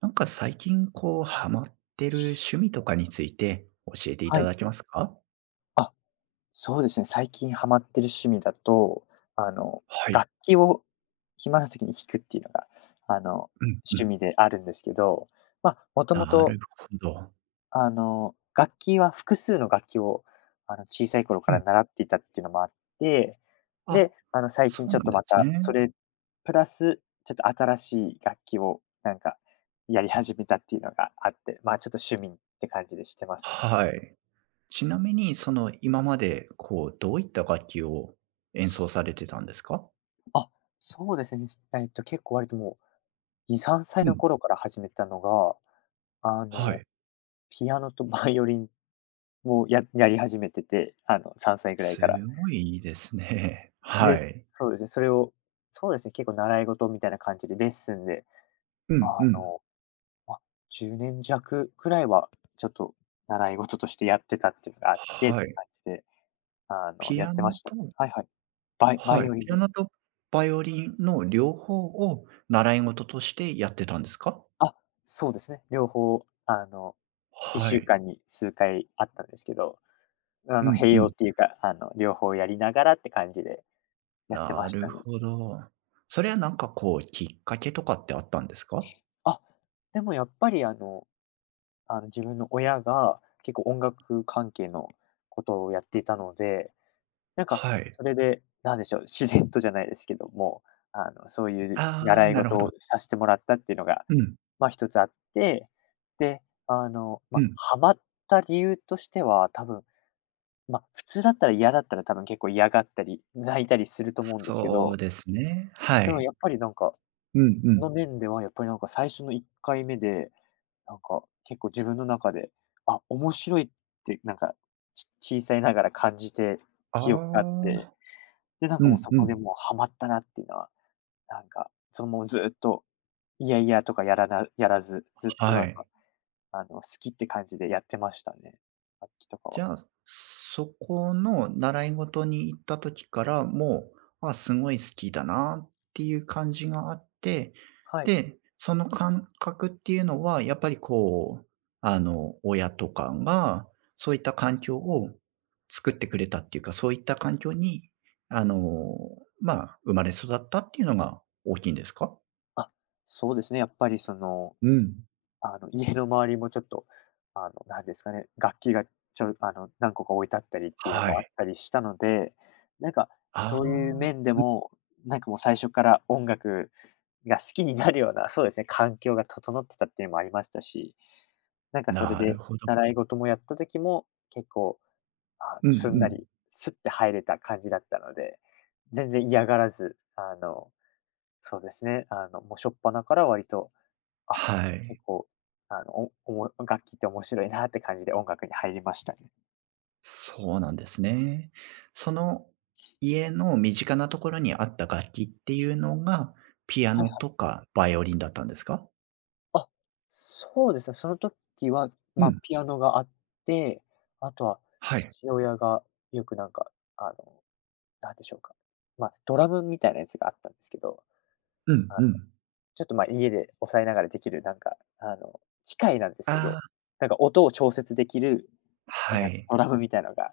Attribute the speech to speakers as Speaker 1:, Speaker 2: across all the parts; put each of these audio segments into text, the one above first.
Speaker 1: なんか最近こうハマってる趣味とかについて教えてい
Speaker 2: は
Speaker 1: た
Speaker 2: い。
Speaker 1: だけますか？
Speaker 2: あ、そうですね。最近ハマってる趣味だと、あの、
Speaker 1: はい。
Speaker 2: 楽器を暇な時に弾くっていうのが、あの、
Speaker 1: うんう
Speaker 2: 趣
Speaker 1: ん。
Speaker 2: 味であるんですけど、まあ、もとも
Speaker 1: な
Speaker 2: と、
Speaker 1: るほど。
Speaker 2: 楽器は複数の楽器を、小さい頃か
Speaker 1: うん。
Speaker 2: ら習っていたっていうのもあって、
Speaker 1: あ、
Speaker 2: で、あの、最
Speaker 1: そ
Speaker 2: 近
Speaker 1: う
Speaker 2: ちょ
Speaker 1: な
Speaker 2: っ
Speaker 1: ん
Speaker 2: と
Speaker 1: で
Speaker 2: ま
Speaker 1: す
Speaker 2: たそ
Speaker 1: ね。
Speaker 2: れプラス、ちょっと新しい楽器をなんかやり始めたっていうのがあって、まあ、ちょっと趣味って感じでしてますね。
Speaker 1: はい。ちなみにその今までこうどういった楽器を演奏されてたんですか？
Speaker 2: あ、そうですね。結構割ともう2、3歳
Speaker 1: う
Speaker 2: の
Speaker 1: ん。
Speaker 2: 頃から始めたのが、あ
Speaker 1: は
Speaker 2: の、
Speaker 1: い。
Speaker 2: ピアノとバイオリンをやり始めてて、あの、3歳ぐらい
Speaker 1: す
Speaker 2: から。
Speaker 1: ごいいいですね。は
Speaker 2: で、
Speaker 1: い。
Speaker 2: そうですね、それを、そうですね、結構習い事みたいな感じでレッスンで、
Speaker 1: う
Speaker 2: あ
Speaker 1: んうん。
Speaker 2: の、ま、10年弱くらいは、ちょっと習い事としてやってたっていうのがあってっ
Speaker 1: は
Speaker 2: て
Speaker 1: い。
Speaker 2: 感じで、あの、
Speaker 1: ピ
Speaker 2: やっ
Speaker 1: ア
Speaker 2: てま
Speaker 1: ノ
Speaker 2: した。
Speaker 1: と
Speaker 2: はいはい。バ
Speaker 1: は
Speaker 2: イ
Speaker 1: い、
Speaker 2: オリン
Speaker 1: ピア
Speaker 2: で
Speaker 1: ノ
Speaker 2: す。
Speaker 1: とバイオリンの両方を習い事としてやってたんですか？
Speaker 2: あ、そうですね、両方、あの
Speaker 1: は
Speaker 2: 1週
Speaker 1: い。
Speaker 2: 間に数回あったんですけど、あ
Speaker 1: う
Speaker 2: の、
Speaker 1: ん
Speaker 2: 併
Speaker 1: う
Speaker 2: 用
Speaker 1: ん。
Speaker 2: っていうか、あの、両方やりながらって感じでやってま
Speaker 1: な
Speaker 2: し
Speaker 1: る
Speaker 2: たね。
Speaker 1: ほど。それはなんかこう、きっかけとかってあったんですか？
Speaker 2: あ、でもやっぱりあの、自分の親が結構音楽関係のことをやっていたので、なんか
Speaker 1: はい。
Speaker 2: それで、なんでしょう、自然とじゃないですけども、あの、そういう
Speaker 1: ああ、
Speaker 2: 習い
Speaker 1: なるほ
Speaker 2: 事
Speaker 1: ど。
Speaker 2: をさせてもらったっていうのが、
Speaker 1: うん、
Speaker 2: ま、一つあって、で、あの、
Speaker 1: う
Speaker 2: まあ、
Speaker 1: ん。
Speaker 2: ハマった理由としては、多分まあ、普通だったら嫌だったら多分結構嫌がったり、泣いたりすると思うんですけ
Speaker 1: そう
Speaker 2: ど、
Speaker 1: ですね。は
Speaker 2: でも
Speaker 1: い。
Speaker 2: やっぱりなんか、
Speaker 1: うんう
Speaker 2: その
Speaker 1: ん。
Speaker 2: 面ではやっぱりなんか最初の1回目で、なんか結構自分の中で、あ、面白いってなんか、小さいながら感じて、
Speaker 1: あ
Speaker 2: 記憶があって、
Speaker 1: あ、
Speaker 2: で、なん
Speaker 1: う
Speaker 2: かもう
Speaker 1: ん
Speaker 2: そ
Speaker 1: う
Speaker 2: こで
Speaker 1: ん。
Speaker 2: もうハマったなっていうのは、なんか、そのもうずっと、いやいやとかやらず、ずっと
Speaker 1: は
Speaker 2: なん
Speaker 1: い。
Speaker 2: か、あの、好きって感じでやってましたね、楽器とか
Speaker 1: じ
Speaker 2: は。
Speaker 1: ゃあ、そこの習い事に行った時から、もう、あ、すごい好きだなっていう感じがあって、
Speaker 2: はい。
Speaker 1: で、その感覚っていうのは、やっぱりこう、親とかが、そういった環境を作ってくれたっていうか、そういった環境に、あの、まあ、生まれ育ったっていうのが大きいんですか？
Speaker 2: あ、そうですね、やっぱりその
Speaker 1: うん、
Speaker 2: 家の周りもちょっと、あの、なんですかね、楽器があの、何個か置いてあったりっていうの
Speaker 1: は
Speaker 2: もあっ
Speaker 1: い。
Speaker 2: たりしたので、なんか、
Speaker 1: あ
Speaker 2: そういう
Speaker 1: あ、
Speaker 2: 面でも、なんかもう最初から音楽が好きになるような、そうですね、環境が整ってたっていうのもありましたし、なんかそれ
Speaker 1: なる
Speaker 2: で
Speaker 1: ほど。
Speaker 2: 習い事もやった時も、結構、あ
Speaker 1: うん
Speaker 2: の、
Speaker 1: う
Speaker 2: すんな
Speaker 1: ん。
Speaker 2: り、スッて入れた感じだったので、全然嫌がらず、あの、そうですね、あの、もう初っ端から割とあ、
Speaker 1: は
Speaker 2: 結
Speaker 1: い。
Speaker 2: 構、あの、おおも楽器って面白いなって感じで音楽に入りましたね。
Speaker 1: そうなんですね。その家の身近なところにあった楽器っていうのが、ピア
Speaker 2: はい
Speaker 1: ノ
Speaker 2: は
Speaker 1: と
Speaker 2: い。
Speaker 1: かバイオリンだったんですか？
Speaker 2: あ、そうですね、その時は、
Speaker 1: う
Speaker 2: まあ、
Speaker 1: ん、
Speaker 2: ピアノがあって、あとは
Speaker 1: はい。
Speaker 2: 父親がよくなんか、あの、なんでしょうか、まあ、ドラムみたいなやつがあったんですけど、
Speaker 1: うん
Speaker 2: あの、
Speaker 1: うん。
Speaker 2: ちょっと、ま、家で押さえながらできるなんか、あの、機械なんですけ
Speaker 1: あ
Speaker 2: ど、
Speaker 1: あ、
Speaker 2: なんか音を調節できる、な
Speaker 1: は
Speaker 2: んか
Speaker 1: い。
Speaker 2: ドラムみたいなのが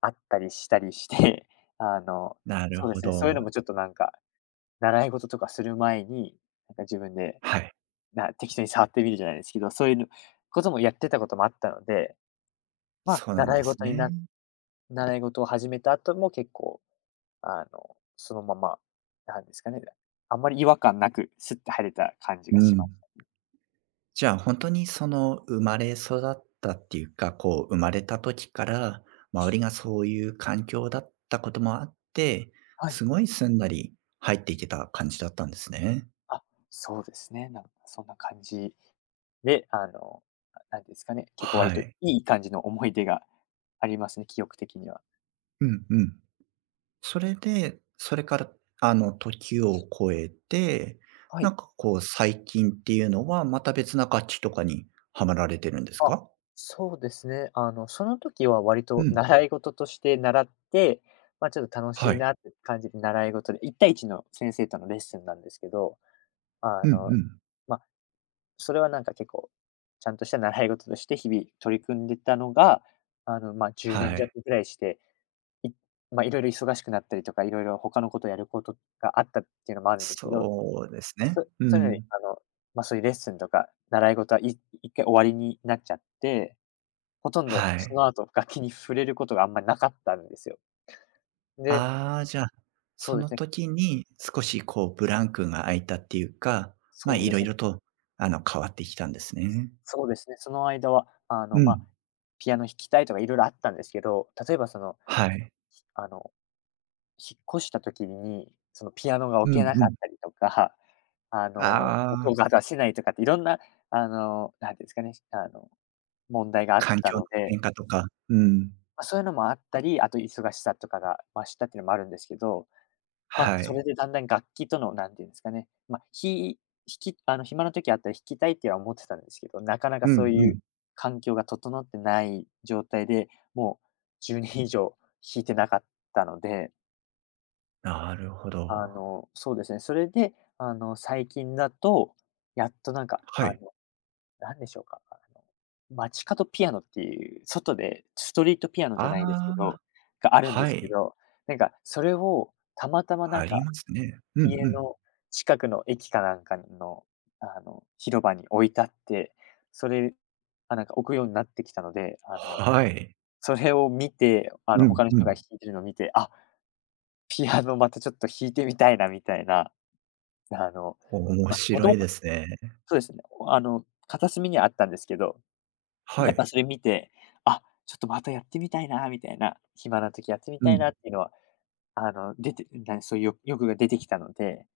Speaker 2: あったりしたりして、あの、
Speaker 1: なる
Speaker 2: そうで
Speaker 1: ほ
Speaker 2: すね、そういうのも
Speaker 1: ど。
Speaker 2: ちょっとなんか習い事とかする前に、なんか自分で、
Speaker 1: はい。
Speaker 2: 適当に触ってみるじゃないですけど、そういうのこともやってたこともあったので、まあ、
Speaker 1: そうなんですね。
Speaker 2: 習い事を始めた後も結構、あの、そのまま、なんですかね、あんまり違和感なく、スッて入れた感じ
Speaker 1: う
Speaker 2: がしま
Speaker 1: ん。
Speaker 2: す。
Speaker 1: じゃあ、本当にその生まれ育ったっていうか、こう生まれた時から、周りがそういう環境だったこともあって、
Speaker 2: はい。
Speaker 1: すごいすんなり入っていけた感じだったんですね。
Speaker 2: あ、そうですね。なんかそんな感じで、あの、なんですかね、結構割
Speaker 1: は
Speaker 2: と
Speaker 1: い。
Speaker 2: いい感じの思い出がありますね、記憶的には。
Speaker 1: うんうん。それで、それから、時を超えて、
Speaker 2: は
Speaker 1: な
Speaker 2: い。
Speaker 1: んかこう、最近っていうのは、また別な楽器とかにはまられてるんです
Speaker 2: あ、
Speaker 1: か？
Speaker 2: そうですね。あの、その時は割
Speaker 1: う
Speaker 2: と
Speaker 1: ん、
Speaker 2: 習い事として習って、ま、ちょっと楽
Speaker 1: は
Speaker 2: しい
Speaker 1: い。
Speaker 2: なって感じで習い事で1対一の先生とのレッスンなんですけど、あ
Speaker 1: うん
Speaker 2: の、
Speaker 1: うん。
Speaker 2: まあ、それはなんか結構、ちゃんとした習い事として日々取り組んでたのが、あの、ま、10年
Speaker 1: は
Speaker 2: 弱
Speaker 1: い。
Speaker 2: ぐらいして、いま、いろいろ忙しくなったりとか、いろいろ他のことをやることがあったっていうのもあるんですけど、
Speaker 1: そうですね。う
Speaker 2: そういうのに、
Speaker 1: ん。
Speaker 2: あの、ま、そういうレッスンとか習い事は一回終わりになっちゃってほとんど
Speaker 1: は
Speaker 2: そ
Speaker 1: い。
Speaker 2: の後、楽器に触れることがあんまりなかったんですよ。で、
Speaker 1: ああ、じゃあ、
Speaker 2: そ
Speaker 1: そ
Speaker 2: うで
Speaker 1: の
Speaker 2: すね、
Speaker 1: 時に少しこうブランクが空いたっていうか、
Speaker 2: そう
Speaker 1: い
Speaker 2: で
Speaker 1: ろ
Speaker 2: す
Speaker 1: い
Speaker 2: ね、
Speaker 1: ろと、変わってきたんですね。
Speaker 2: そうですね、その間は、あ
Speaker 1: う
Speaker 2: の、まあ、
Speaker 1: ん。
Speaker 2: ピアノ弾きたいとかいろいろあったんですけど、例えばその、
Speaker 1: はい。
Speaker 2: あの、引っ越した時に、そのピアノが置
Speaker 1: う
Speaker 2: け
Speaker 1: ん
Speaker 2: な
Speaker 1: う
Speaker 2: かっ
Speaker 1: ん。
Speaker 2: たりとか、あの、
Speaker 1: あ
Speaker 2: 音
Speaker 1: あ、
Speaker 2: が出せないとかっていろんな、あの、なんていうんですかね、あの、問題があっ
Speaker 1: 環
Speaker 2: た
Speaker 1: 境の
Speaker 2: ので、
Speaker 1: 変化とか、うん。
Speaker 2: まあ、そういうのもあったり、あと忙しさとかが増したっていうのもあるんですけど、まあ、
Speaker 1: は
Speaker 2: それ
Speaker 1: い。
Speaker 2: でだんだん楽器との、何て言うんですかね、まあ、ひ弾きあの、暇な時あったら弾きたいっては思ってたんですけど、なかなか
Speaker 1: う
Speaker 2: そう
Speaker 1: んう
Speaker 2: いう
Speaker 1: ん。
Speaker 2: 環境が整ってない状態で、もう10年以上弾いてなかったので、
Speaker 1: なるほ
Speaker 2: あ
Speaker 1: ど。
Speaker 2: の、そうですね、それで、あの、最近だと、やっとなんか、
Speaker 1: は
Speaker 2: あ
Speaker 1: い。
Speaker 2: の、なんでしょうか、あの、街角ピアノっていう、外でストリートピアノじゃ
Speaker 1: あ
Speaker 2: ないですけ
Speaker 1: あ、
Speaker 2: ど、があるんで
Speaker 1: は
Speaker 2: すけ
Speaker 1: い。
Speaker 2: ど、なんかそれをたまたまな
Speaker 1: あ
Speaker 2: ん
Speaker 1: り
Speaker 2: か
Speaker 1: ますね。うんう
Speaker 2: 家
Speaker 1: ん。
Speaker 2: の近くの駅かなんかの、あの、広場に置いてあって、それ、あ、なんか置くようになってきたので、あの、
Speaker 1: はい。
Speaker 2: それを見て、あ
Speaker 1: う
Speaker 2: の、
Speaker 1: ん
Speaker 2: 他の
Speaker 1: う
Speaker 2: 人が
Speaker 1: ん。
Speaker 2: 弾いてるのを見て、あ、ピアノまたちょっと弾いてみたいなみたいな、あの、
Speaker 1: 面
Speaker 2: ま、も
Speaker 1: 白
Speaker 2: と
Speaker 1: い
Speaker 2: も
Speaker 1: で
Speaker 2: と
Speaker 1: すね。
Speaker 2: そうですね、あの、片隅にはあったんですけど、
Speaker 1: は
Speaker 2: やっぱ
Speaker 1: い。
Speaker 2: それ見て、あ、ちょっとまたやってみたいなみたいな、暇な時やってみ
Speaker 1: う
Speaker 2: たいな
Speaker 1: ん。
Speaker 2: っていうのは、あの、出てなそういう欲が出てきたので、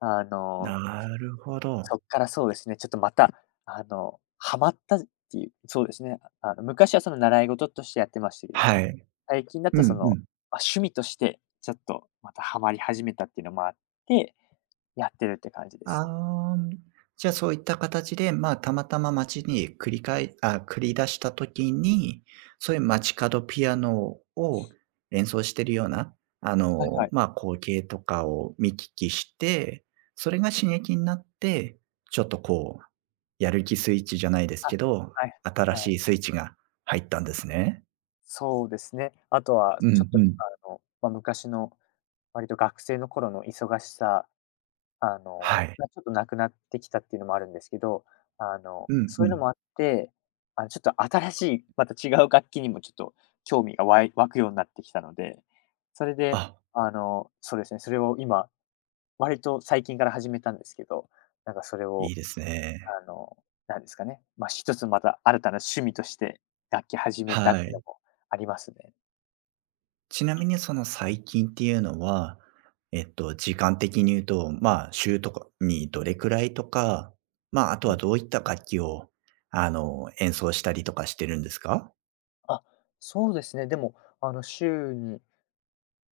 Speaker 2: あの、
Speaker 1: なるほど。
Speaker 2: そっからそうですね、ちょっとまた、あの、ハマったっていう、そうですね。あの、昔はその習い事としてやってましたけど、
Speaker 1: はい。
Speaker 2: 最近だ
Speaker 1: う
Speaker 2: とそ
Speaker 1: ん
Speaker 2: の、
Speaker 1: うん。
Speaker 2: まあ、趣味として、ちょっとまたハマり始めたっていうのもあって、やってるって感じですね。
Speaker 1: あーじゃあ、そういった形で、まあ、たまたま街に繰り出した時に、そういう街角ピアノを演奏してるような、
Speaker 2: はいはい。
Speaker 1: まあ、光景とかを見聞きして、それが刺激になって、ちょっとこう、やる気スイッチじゃないです
Speaker 2: あ、
Speaker 1: けど、
Speaker 2: はい
Speaker 1: 新
Speaker 2: はい。
Speaker 1: しいスイッチが入ったんですね。
Speaker 2: そうですね。あとは
Speaker 1: う
Speaker 2: ちょ
Speaker 1: ん
Speaker 2: っ
Speaker 1: う
Speaker 2: と、
Speaker 1: ん。
Speaker 2: あの、まあ、昔の割と学生の頃の忙しさあ
Speaker 1: は
Speaker 2: の、
Speaker 1: い。
Speaker 2: まあ、ちょっとなくなってきたっていうのもあるんですけど、あの、
Speaker 1: うん
Speaker 2: そうい
Speaker 1: う
Speaker 2: うの
Speaker 1: ん。
Speaker 2: もあって、あの、ちょっと新しい、また違う楽器にもちょっと興味が湧くようになってきたので、それで、
Speaker 1: あ、
Speaker 2: あの、そうですね、それを今、割と最近から始めたんですけど、なんかそれ
Speaker 1: い
Speaker 2: を、
Speaker 1: いですね。
Speaker 2: あの、なんですかね、まあ、一つまた新たな趣味として楽器始めたっ
Speaker 1: は
Speaker 2: ていう
Speaker 1: い。
Speaker 2: のもありますね。
Speaker 1: ちなみにその最近っていうのは、時間的に言うと、まあ、週とかにどれくらいとか、まあ、あとはどういった楽器を、演奏したりとかしてるんですか？
Speaker 2: あ、そうですね。でも、週に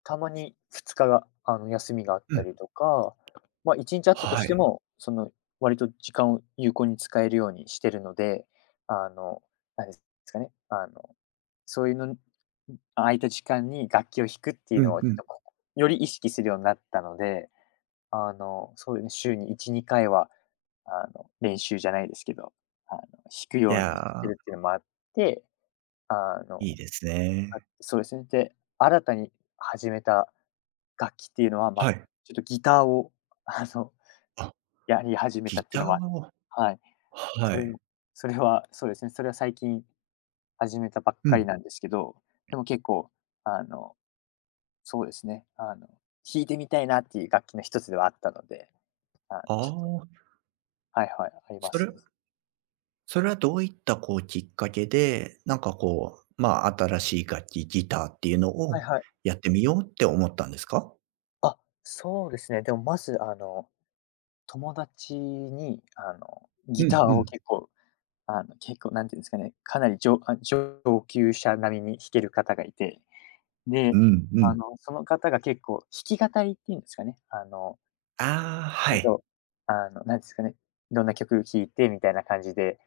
Speaker 2: たまに2日が、休みがあっ
Speaker 1: う
Speaker 2: た
Speaker 1: ん。
Speaker 2: りとか、まあ、1日あったと
Speaker 1: は
Speaker 2: して
Speaker 1: い。
Speaker 2: も、その、割と時間を有効に使えるようにしてるので、あの、なんですかね、あの、そういうのん空いた時間に楽器を弾くってい
Speaker 1: う
Speaker 2: うの
Speaker 1: ん
Speaker 2: を
Speaker 1: う
Speaker 2: ちょっ
Speaker 1: ん。
Speaker 2: と、より意識するようになったので、そういうね、週に1、2回は、練習じゃないですけど、弾く
Speaker 1: い
Speaker 2: ようにして
Speaker 1: や、
Speaker 2: るっていうのもあって、あ
Speaker 1: いい
Speaker 2: の
Speaker 1: ですね。
Speaker 2: あ、そうですね。で、新たに始めた楽器っていうのは、ま
Speaker 1: は
Speaker 2: あ、
Speaker 1: い。
Speaker 2: ちょっとギターを、あの、
Speaker 1: あ、
Speaker 2: やり始めた
Speaker 1: ギ
Speaker 2: っていうの
Speaker 1: タ
Speaker 2: は、
Speaker 1: ーを、
Speaker 2: はい。
Speaker 1: は
Speaker 2: それ
Speaker 1: い。
Speaker 2: もそれはそうですね、それは最近始めたばっ
Speaker 1: う
Speaker 2: か
Speaker 1: ん。
Speaker 2: りなんですけど、でも結構、あの、そうですね、弾いてみたいなっていう楽器の一つではあったので、あ、
Speaker 1: あ
Speaker 2: ちょっと
Speaker 1: あ、
Speaker 2: はいはい、ありま
Speaker 1: それ
Speaker 2: すね。
Speaker 1: それはどういった、こう、きっかけで、なんか、こう、まあ、新しい楽器、ギターっていうの
Speaker 2: はい
Speaker 1: を
Speaker 2: はい。
Speaker 1: やってみようって思ったんですか？
Speaker 2: あ、そうですね。でもまず、友達に、
Speaker 1: う
Speaker 2: ギ
Speaker 1: んう
Speaker 2: ターを
Speaker 1: ん。
Speaker 2: 結構結構なんていうんですかね、かなり上級者並みに弾ける方がいて、
Speaker 1: う
Speaker 2: で、
Speaker 1: んうん。
Speaker 2: その方が結構弾き語りっていうんですかね、
Speaker 1: ああ、は
Speaker 2: ちょっ
Speaker 1: い。
Speaker 2: と、あの、なんですかね、いろんな曲弾いてみたいな感じで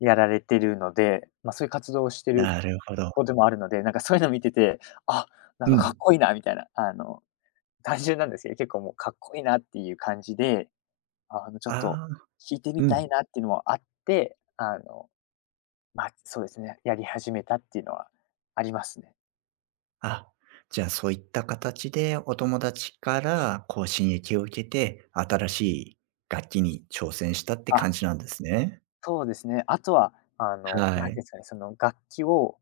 Speaker 2: やられてるので、ま、そういう活動をしてる
Speaker 1: なるほど。
Speaker 2: 子でもあるので、なんかそういうの見てて、あ、なん
Speaker 1: う
Speaker 2: かか
Speaker 1: ん。
Speaker 2: っこいいなみたいな、単純なんですけど、結構もうかっこいいなっていう感じで、ちょっと
Speaker 1: ああ、
Speaker 2: 弾いてみ
Speaker 1: う
Speaker 2: たい
Speaker 1: ん。
Speaker 2: なっていうのもあって、まあ、そうですね、やり始めたっていうのはありますね。
Speaker 1: あ、じゃあそういった形でお友達からこう刺激を受けて、新しい楽器に挑戦したって
Speaker 2: あ、
Speaker 1: 感じなんですね。
Speaker 2: そうですね。あとは、あの、
Speaker 1: は
Speaker 2: なん
Speaker 1: い。
Speaker 2: ていうんですかね、その楽器を、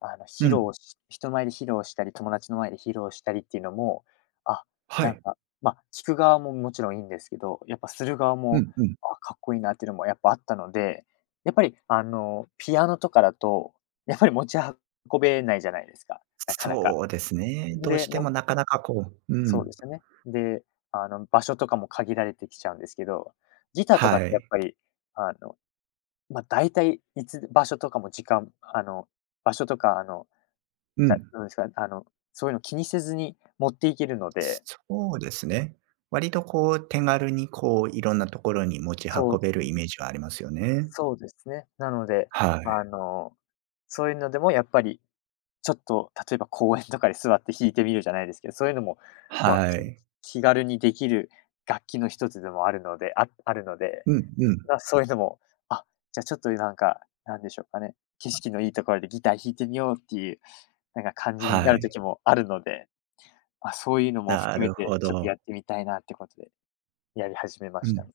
Speaker 2: あの、
Speaker 1: う
Speaker 2: 披
Speaker 1: ん。
Speaker 2: 露し人前で披露したり、友達の前で披露したりっていうのも、あ、
Speaker 1: は
Speaker 2: なん
Speaker 1: い。
Speaker 2: か、まあ、聞く側ももちろんいいんですけど、やっぱする側
Speaker 1: う
Speaker 2: も、
Speaker 1: んうん。
Speaker 2: あ、かっこいいなっていうのもやっぱあったので、やっぱり、ピアノとかだと、やっぱり持ち運べないじゃないですか、なかなか。
Speaker 1: そうですね。どう
Speaker 2: で、
Speaker 1: して
Speaker 2: も
Speaker 1: もなかなかこう、う
Speaker 2: そう
Speaker 1: ん。
Speaker 2: ですよね。で、場所とかも限られてきちゃうんですけど、ギターとかっ
Speaker 1: は
Speaker 2: てやっ
Speaker 1: い。
Speaker 2: ぱり、あの、まあ、大体いつ場所とかも時間、あの、場所とか、あの、
Speaker 1: う
Speaker 2: だ
Speaker 1: ん。
Speaker 2: なんですか、あの、そういうの気にせずに持っていけるので、
Speaker 1: そうですね。割とこう手軽にこういろんなところに持ち
Speaker 2: そう、
Speaker 1: 運べるイメージはありますよね。
Speaker 2: そうですね。なので、
Speaker 1: はい。
Speaker 2: あの、そういうのでもやっぱり、ちょっと例えば公園とかで座って弾いてみるじゃないですけど、そういうのも、まあ、
Speaker 1: は
Speaker 2: き
Speaker 1: い。
Speaker 2: 気軽にできる楽器の一つでもあるので
Speaker 1: うんうん。
Speaker 2: まあ、そういうのも、あ、じゃ、あちょっとなんか、なんでしょうかね、景色のいいところでギター弾いてみようっていう、なんか感じに
Speaker 1: は
Speaker 2: なる
Speaker 1: い。
Speaker 2: 時もあるので、まあ、そういうのも
Speaker 1: な
Speaker 2: 含め
Speaker 1: る
Speaker 2: て、
Speaker 1: ほ
Speaker 2: ちょっと
Speaker 1: ど。
Speaker 2: やってみたいなってことで、やり始めま
Speaker 1: う
Speaker 2: した。
Speaker 1: ん。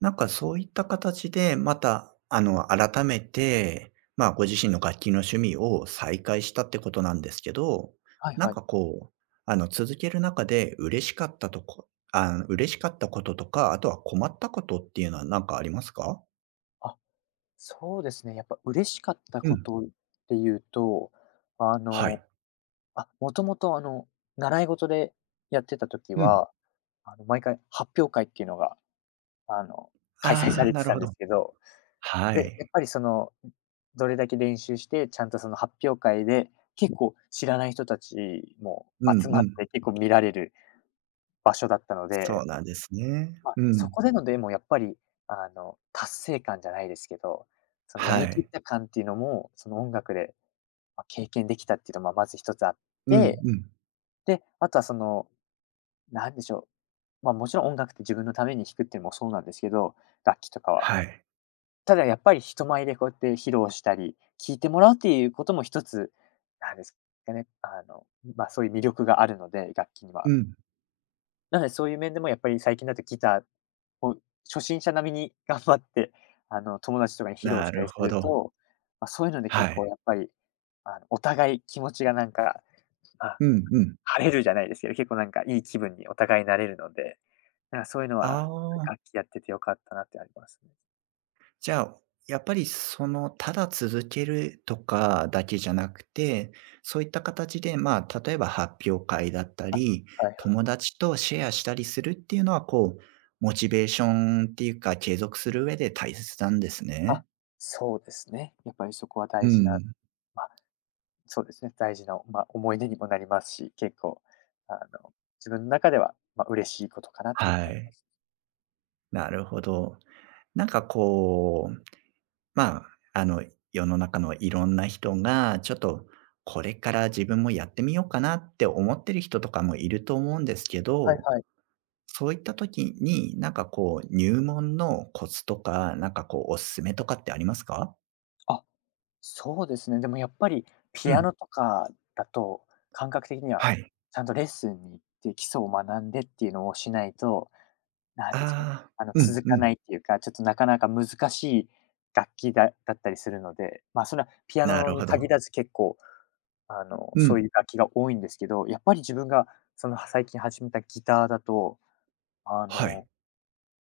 Speaker 1: なんかそういった形で、また、改めて、まあ、ご自身の楽器の趣味を再開したってことなんですけど、
Speaker 2: はい
Speaker 1: なん
Speaker 2: はい。
Speaker 1: かこう、続ける中で嬉しかったこととか、あとは困ったことっていうのは何かありますか？
Speaker 2: あ、そうですね、やっぱ嬉しかった
Speaker 1: う
Speaker 2: こ
Speaker 1: ん。
Speaker 2: とっていうと、あ
Speaker 1: は
Speaker 2: の、
Speaker 1: い。
Speaker 2: あ、もともと習い事でやってた時
Speaker 1: うん。
Speaker 2: は、毎回発表会っていうのが、あの、開催さ
Speaker 1: ああ、
Speaker 2: れ
Speaker 1: な
Speaker 2: て
Speaker 1: る
Speaker 2: た
Speaker 1: ほ
Speaker 2: んで
Speaker 1: ど。
Speaker 2: すけど、
Speaker 1: は
Speaker 2: で、
Speaker 1: い。
Speaker 2: やっぱりその、どれだけ練習して、ちゃんとその発表会で、結構知らない人たちも
Speaker 1: うん
Speaker 2: 集ま
Speaker 1: う
Speaker 2: っ
Speaker 1: ん。
Speaker 2: て、結構見られる場所だったの
Speaker 1: そ
Speaker 2: で、
Speaker 1: うなんですね。
Speaker 2: ま、
Speaker 1: う
Speaker 2: そ
Speaker 1: ん。
Speaker 2: こでのでもやっぱり、達成感じゃないですけど、そのや
Speaker 1: は
Speaker 2: りきっ
Speaker 1: い。
Speaker 2: た感っていうのも、その音楽で、ま、経験できたっていうのもまず一つあっ
Speaker 1: うん
Speaker 2: て、
Speaker 1: うん。
Speaker 2: で、あとはその、なんでしょう、ま、もちろん音楽って自分のために弾くっていうのもそうなんですけど、楽器とかは。
Speaker 1: はい。
Speaker 2: ただやっぱり人前でこうやって披露したり、聴いてもらうっていうことも一つ、なんですかね、ま、そういう魅力があるので、楽器には。
Speaker 1: うん。
Speaker 2: なのでそういう面でもやっぱり最近だとギターを初心者並みに頑張って、友達とかに披露
Speaker 1: な
Speaker 2: した
Speaker 1: る
Speaker 2: りす
Speaker 1: ほ
Speaker 2: る
Speaker 1: ど。
Speaker 2: と、まあ、そういうので
Speaker 1: は
Speaker 2: 結構
Speaker 1: い。
Speaker 2: やっぱり、お互い気持ちがなんか、まあ、
Speaker 1: うんうん。
Speaker 2: 晴れるじゃないですけど、結構なんかいい気分にお互いなれるので、なんかそういうのは
Speaker 1: あ
Speaker 2: 楽
Speaker 1: あ、
Speaker 2: 器やってて良かったなってありますね。
Speaker 1: じゃあ、やっぱりその、ただ続けるとかだけじゃなくて、そういった形で、まあ、例えば発表会だった
Speaker 2: あ、
Speaker 1: り、
Speaker 2: はいは
Speaker 1: 友
Speaker 2: い。
Speaker 1: 達とシェアしたりするっていうのは、こう、モチベーションっていうか、継続する上で大切なんです
Speaker 2: あ、
Speaker 1: ね。
Speaker 2: そうですね。やっぱりそこは
Speaker 1: う
Speaker 2: 大事な、
Speaker 1: ん。
Speaker 2: まあ、そうですね、大事な、まあ、思い出にもなりますし、結構、あの、自分の中では、まあ、嬉しいことかなっていうの
Speaker 1: は
Speaker 2: はありま
Speaker 1: い。
Speaker 2: す。
Speaker 1: なるほど。なんかこう、まあ、世の中のいろんな人が、ちょっと、これから自分もやってみようかなって思ってる人とかもいると思うんですけ
Speaker 2: はい
Speaker 1: ど、
Speaker 2: はい。
Speaker 1: そういった時に、なんかこう、入門のコツとか、なんかこう、おすすめとかってありますか？
Speaker 2: あ、そうですね。でもやっぱり
Speaker 1: う
Speaker 2: ピア
Speaker 1: ん、
Speaker 2: ノとかだと、感覚的には
Speaker 1: はい。
Speaker 2: ちゃんとレッスンに行って基礎を学んでっていうのをしないと、なん
Speaker 1: あ
Speaker 2: ていうんですかね、
Speaker 1: あ、うん
Speaker 2: 続
Speaker 1: う
Speaker 2: か
Speaker 1: ん。
Speaker 2: ないっていうか、ちょっとなかなか難しい楽器だだったりするので、まあ、それはピア
Speaker 1: な
Speaker 2: ノ
Speaker 1: る
Speaker 2: に
Speaker 1: ほど。
Speaker 2: 限らず結構
Speaker 1: う
Speaker 2: そうい
Speaker 1: ん、
Speaker 2: う楽器が多いんですけど、やっぱり自分がその、最近始めたギターだと、あ
Speaker 1: はい。
Speaker 2: の、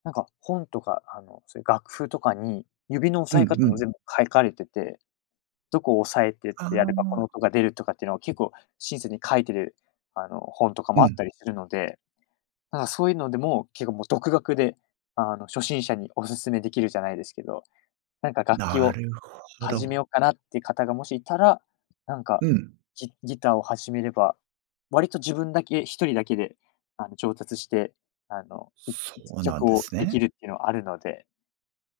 Speaker 2: なんか本とか、そういう楽譜とかに、指の押
Speaker 1: う
Speaker 2: さえ
Speaker 1: んう
Speaker 2: 方も
Speaker 1: ん。
Speaker 2: 全部書かれてて、どこを押さえてっ
Speaker 1: あ
Speaker 2: てやればこ
Speaker 1: あ、
Speaker 2: の音が出るとかっていうのを結構親切に書いてる、本とか
Speaker 1: う
Speaker 2: もあっ
Speaker 1: ん。
Speaker 2: たりするので、なんかそういうのでも結構もう独学で、初心者におすすめできるじゃないですけど、なんか楽器
Speaker 1: な
Speaker 2: を
Speaker 1: るほ
Speaker 2: 始めよ
Speaker 1: ど。
Speaker 2: うかなって方がもしいたら、なんか、
Speaker 1: うん。
Speaker 2: ギターを始めれば、割と自分だけ、一人だけで、上達して、あの、い
Speaker 1: そうな
Speaker 2: 曲
Speaker 1: んで
Speaker 2: を
Speaker 1: す
Speaker 2: で
Speaker 1: ね。
Speaker 2: きるっていうのはあるので、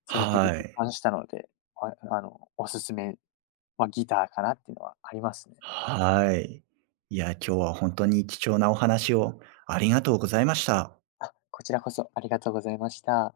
Speaker 2: それを結構
Speaker 1: は
Speaker 2: 実
Speaker 1: い。
Speaker 2: 感したので、あの、おすすめはギターかなっていうのはありますね。
Speaker 1: はい。いや、今日は本当に貴重なお話をありがとうございました。
Speaker 2: あ、こちらこそありがとうございました。